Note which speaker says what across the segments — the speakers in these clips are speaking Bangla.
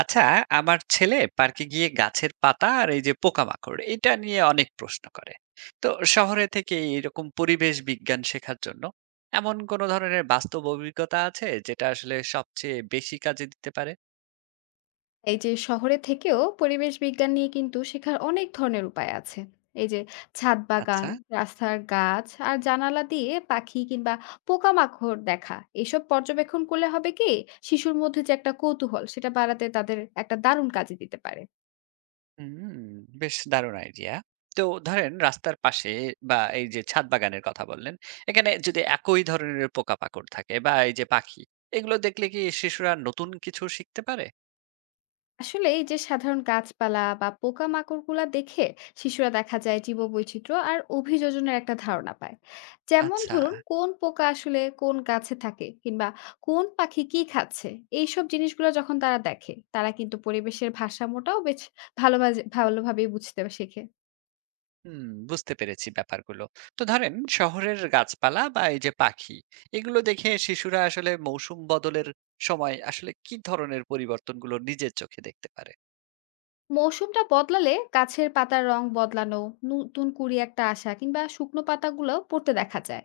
Speaker 1: আচ্ছা। আমার ছেলে পার্কে গিয়ে গাছের পাতা আর এই যে পোকামাকড় এটা নিয়ে অনেক প্রশ্ন করে। তো শহরে থেকে এরকম পরিবেশ বিজ্ঞান শেখার জন্য এমন কোন ধরনের বাস্তব অভিজ্ঞতা আছে যেটা আসলে সবচেয়ে বেশি কাজে দিতে পারে?
Speaker 2: এই যে শহরে থেকেও পরিবেশ বিজ্ঞান নিয়ে কিন্তু শেখার অনেক ধরনের উপায় আছে। এই যে ছাদ বাগান,
Speaker 1: আচ্ছা।
Speaker 2: রাস্তার গাছ আর জানালা দিয়ে পাখি কিংবা পোকামাকড় দেখা, এসব পর্যবেক্ষণ করলে হবে কি, শিশুর মধ্যে যে একটা কৌতূহল সেটা বাড়াতে তাদের একটা দারুণ কাজে দিতে পারে।
Speaker 1: হুম, বেশ দারুণ আইডিয়া। তো ধরেন রাস্তার পাশে বা এই যে ছাদ বাগানের কথা বললেন, এখানে যদি একই ধরনের পোকামাকড় থাকে বা এই যে পাখি, এগুলো দেখলে কি শিশুরা নতুন কিছু শিখতে পারে?
Speaker 2: আসলে এই যে সাধারণ গাছপালা বা পোকামাকড়গুলা দেখে শিশুরা দেখা যায় জীববৈচিত্র্য আর অভিযোজনের একটা ধারণা পায়। যেমন
Speaker 1: আচ্ছা।
Speaker 2: ধরুন কোন পোকা আসলে কোন গাছে থাকে, কিংবা কোন পাখি কি খাচ্ছে, এইসব জিনিসগুলো যখন তারা দেখে তারা কিন্তু পরিবেশের ভারসাম্যটাও বেশ ভালোভাবেই বুঝতে শেখে।
Speaker 1: হুম, বুঝতে পেরেছি ব্যাপারগুলো। তো ধরেন শহরের গাছপালা বা এই যে পাখি, এগুলো দেখে শিশুরা আসলে মৌসুম বদলের সময় আসলে কি ধরনের পরিবর্তনগুলো নিজের চোখে দেখতে পারে?
Speaker 2: মৌসুমটা বদলালে গাছের পাতার রং বদলানো, নতুন কুড়ি একটা আসা, কিংবা শুকনো পাতাগুলো পড়তে দেখা যায়।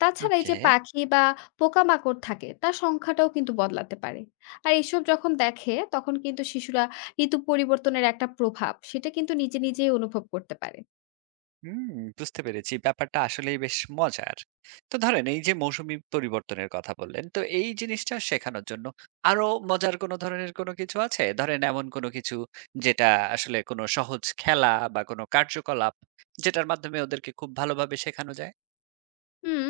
Speaker 2: তাছাড়া এই
Speaker 1: ওকে।
Speaker 2: যে পাখি বা পোকামাকড় থাকে তার সংখ্যাটাও কিন্তু বদলাতে পারে। আর এসব যখন দেখে তখন কিন্তু শিশুরা ঋতু পরিবর্তনের একটা প্রভাব সেটা কিন্তু নিজে নিজেই অনুভব করতে পারে।
Speaker 1: হুম, বুঝতে পেরেছি ব্যাপারটা আসলেই বেশ মজার। তো ধরেন এই যে মৌসুমী পরিবর্তনের কথা বললেন, তো এই জিনিসটা শেখানোর জন্য আরো মজার কোনো ধরনের কোনো কিছু আছে? ধরেন এমন কোনো কিছু যেটা আসলে কোনো সহজ খেলা বা কোনো কার্যকলাপ, যেটার মাধ্যমে ওদেরকে খুব ভালোভাবে শেখানো যায়।
Speaker 2: হুম,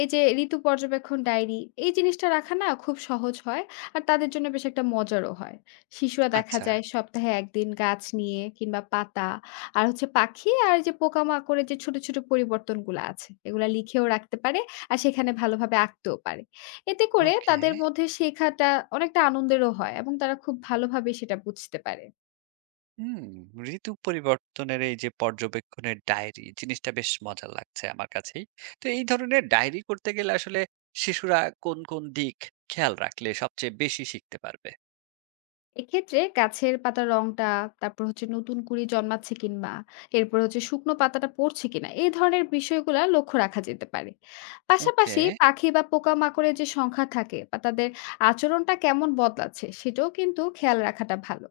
Speaker 2: এই যে ঋতু পর্যবেক্ষণ ডায়েরি, এই জিনিসটা রাখা না খুব সহজ হয় আর তাদের জন্য বেশ একটা মজারও হয়। শিশুরা দেখা
Speaker 1: আচ্ছা।
Speaker 2: যায় সপ্তাহে একদিন গাছ নিয়ে কিংবা পাতা আর হচ্ছে পাখি আর যে পোকামাকড়ের যে ছোট ছোট পরিবর্তনগুলো আছে এগুলা লিখেও রাখতে পারে আর সেখানে ভালোভাবে আঁকতেও পারে। এতে করে
Speaker 1: ওকে।
Speaker 2: তাদের মধ্যে শেখাটা অনেকটা আনন্দেরও হয় এবং তারা খুব ভালোভাবে সেটা বুঝতে পারে।
Speaker 1: হুম, ঋতু পরিবর্তনের এই যে পর্যবেক্ষণের ডায়েরি জিনিসটা বেশ মজার লাগছে আমার কাছেই। তো এই ধরনের ডায়েরি করতে গেলে আসলে শিশুরা কোন, কোন দিক খেয়াল রাখলে সবচেয়ে বেশি শিখতে পারবে?
Speaker 2: এক্ষেত্রে গাছের পাতার রংটা, তারপর হচ্ছে নতুন কুড়ি জন্মাচ্ছে কিংবা এরপর হচ্ছে শুকনো পাতাটা পড়ছে কিনা, এই ধরনের বিষয়গুলা লক্ষ্য রাখা যেতে পারে।
Speaker 1: ওকে।
Speaker 2: পাশাপাশি পাখি বা পোকামাকড়ের যে সংখ্যা থাকে বা তাদের আচরণটা কেমন বদলাচ্ছে সেটাও কিন্তু খেয়াল রাখাটা ভালো।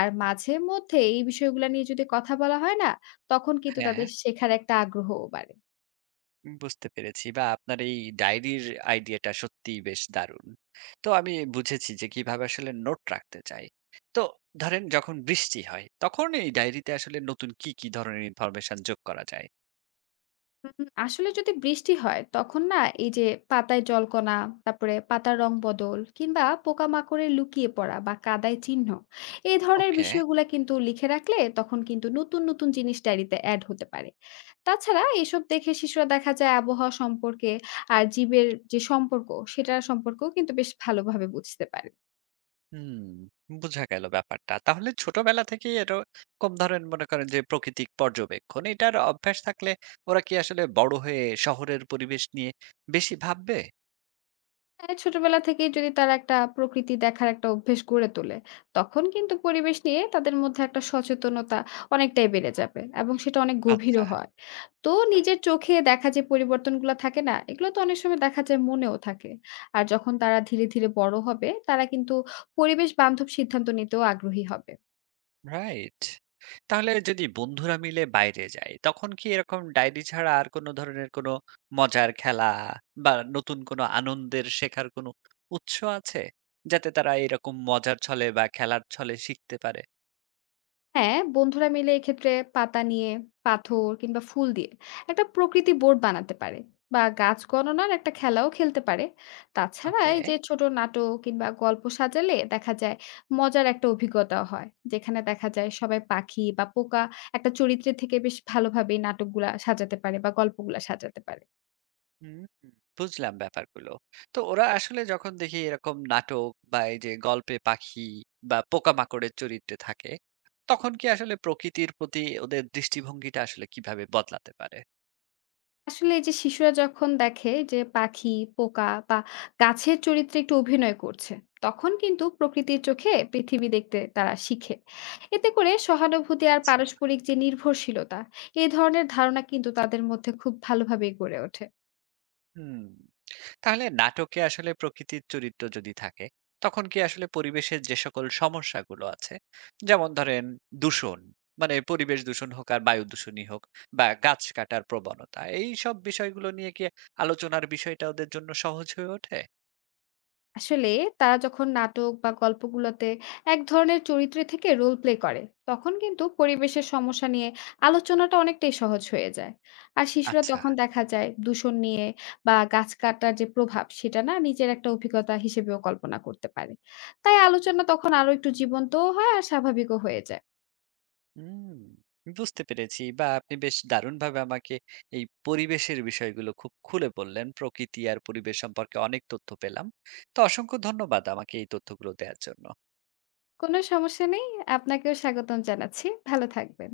Speaker 2: আর মাঝে মধ্যে এই বিষয়গুলা নিয়ে যদি কথা বলা হয় না, তখন কিন্তু
Speaker 1: হ্যাঁ,
Speaker 2: তাদের শেখার একটা আগ্রহও বাড়ে।
Speaker 1: বুঝতে পেরেছি বা আপনার এই ডায়েরির আইডিয়াটা সত্যিই বেশ দারুণ। তো আমি বুঝেছি যে কিভাবে আসলে নোট রাখতে চাই। তো ধরেন যখন বৃষ্টি হয় তখন এই ডায়েরিতে আসলে নতুন কি, কি ধরনের ইনফরমেশন যোগ করা যায়?
Speaker 2: আসলে যদি বৃষ্টি হয় তখন না এই যে পাতায় জলকণা, তারপরে পাতার রং বদল, কিংবা পোকামাকড়ে লুকিয়ে পড়া বা কাদায় চিহ্ন, এই ধরনের
Speaker 1: ওকে।
Speaker 2: বিষয়গুলো কিন্তু লিখে রাখলে তখন কিন্তু নতুন নতুন জিনিস ডায়েরিতে অ্যাড হতে পারে। তাছাড়া এসব দেখে শিশুরা দেখা যায় আবহাওয়া সম্পর্কে আর জীবের যে সম্পর্ক সেটার সম্পর্কেও কিন্তু বেশ ভালোভাবে বুঝতে পারে।
Speaker 1: হুম, বুঝা গেল ব্যাপারটা। তাহলে ছোটবেলা থেকেই এরকম ধরেন মনে করেন যে প্রকৃতিক পর্যবেক্ষণ এটার অভ্যাস থাকলে ওরা কি আসলে বড় হয়ে শহরের পরিবেশ নিয়ে বেশি ভাববে?
Speaker 2: হ্যাঁ, ছোটবেলা থেকেই যদি তারা একটা প্রকৃতি দেখার একটা অভ্যেস গড়ে তোলে, তখন কিন্তু পরিবেশ নিয়ে তাদের মধ্যে একটা সচেতনতা অনেকটাই বেড়ে যাবে এবং সেটা অনেক
Speaker 1: আচ্ছা।
Speaker 2: গভীরও হয়। তো নিজের চোখে দেখা যে পরিবর্তনগুলো থাকে না, এগুলো তো অনেক সময় দেখা যায় মনেও থাকে। আর যখন তারা ধীরে ধীরে বড় হবে, তারা কিন্তু পরিবেশ বান্ধব সিদ্ধান্ত নিতেও আগ্রহী হবে।
Speaker 1: রাইট। তাহলে যদি বন্ধুরা মিলে বাইরে যায় তখন কি এরকম ডায়েরি ছাড়া আর কোনো ধরনের কোনো মজার খেলা বা নতুন কোনো আনন্দের শেখার কোনো উৎস আছে? যাতে তারা এরকম মজার ছলে বা খেলার ছলে শিখতে পারে?
Speaker 2: হ্যাঁ, বন্ধুরা মিলে এক্ষেত্রে পাতা নিয়ে, পাথর কিংবা ফুল দিয়ে একটা প্রকৃতি বোর্ড বানাতে পারে বা গাছ গণনার একটা খেলাও খেলতে পারে। তাছাড়া
Speaker 1: ওকে।
Speaker 2: এই যে ছোট নাটক কিংবা গল্প সাজালে দেখা যায় মজার একটা অভিজ্ঞতা হয়। যেখানে দেখা যায় সবাই পাখি বা পোকা একটা চরিত্রের থেকে বেশ ভালোভাবেই নাটকগুলা সাজাতে পারে বা গল্পগুলা সাজাতে পারে।
Speaker 1: হুম, হুম, বুঝলাম ব্যাপারগুলো। তো ওরা আসলে যখন দেখি এরকম নাটক বা এই যে গল্পে পাখি বা পোকামাকড়ের চরিত্রে থাকে, তখন কি আসলে প্রকৃতির প্রতি ওদের দৃষ্টিভঙ্গিটা আসলে কিভাবে বদলাতে পারে?
Speaker 2: আসলে এই যে শিশুরা যখন দেখে যে পাখি, পোকা বা গাছের চরিত্রে একটু অভিনয় করছে, তখন কিন্তু প্রকৃতির চোখে পৃথিবী দেখতে তারা শিখে। এতে করে সহানুভূতি আর পারস্পরিক যে নির্ভরশীলতা, এই ধরনের ধারণা কিন্তু তাদের মধ্যে খুব ভালোভাবেই গড়ে ওঠে।
Speaker 1: হুম। তাহলে নাটকে আসলে প্রকৃতির চরিত্র যদি থাকে তখন কি আসলে পরিবেশের যে সকল সমস্যাগুলো আছে, যেমন ধরেন দূষণ, মানে পরিবেশ দূষণ হোক আর বায়ু দূষণই হোক বা গাছ কাটার প্রবণতা, এই সব বিষয়গুলো নিয়ে কি আলোচনার বিষয়টা ওদের জন্য সহজ হয়ে ওঠে?
Speaker 2: আসলে তারা যখন নাটক বা গল্পগুলোতে এক ধরনের চরিত্রে থেকে রোল প্লে করে তখন কিন্তু পরিবেশের সমস্যা নিয়ে আলোচনাটা অনেকটাই সহজ হয়ে যায়। আর শিশুরা
Speaker 1: আচ্ছা।
Speaker 2: তখন দেখা যায় দূষণ নিয়ে বা গাছ কাটার যে প্রভাব সেটা না নিজের একটা অভিজ্ঞতা হিসেবেও কল্পনা করতে পারে। তাই আলোচনা তখন আরো একটু জীবন্তও হয় আর স্বাভাবিকও হয়ে যায়।
Speaker 1: হুম, বুঝতে পেরেছি বা আপনি বেশ দারুণভাবে আমাকে এই পরিবেশের বিষয়গুলো খুব খুলে বললেন। প্রকৃতি আর পরিবেশ সম্পর্কে অনেক তথ্য পেলাম। তো অসংখ্য ধন্যবাদ আমাকে এই তথ্যগুলো দেওয়ার জন্য।
Speaker 2: কোনো সমস্যা নেই, আপনাকেও স্বাগতম জানাচ্ছি। ভালো থাকবেন।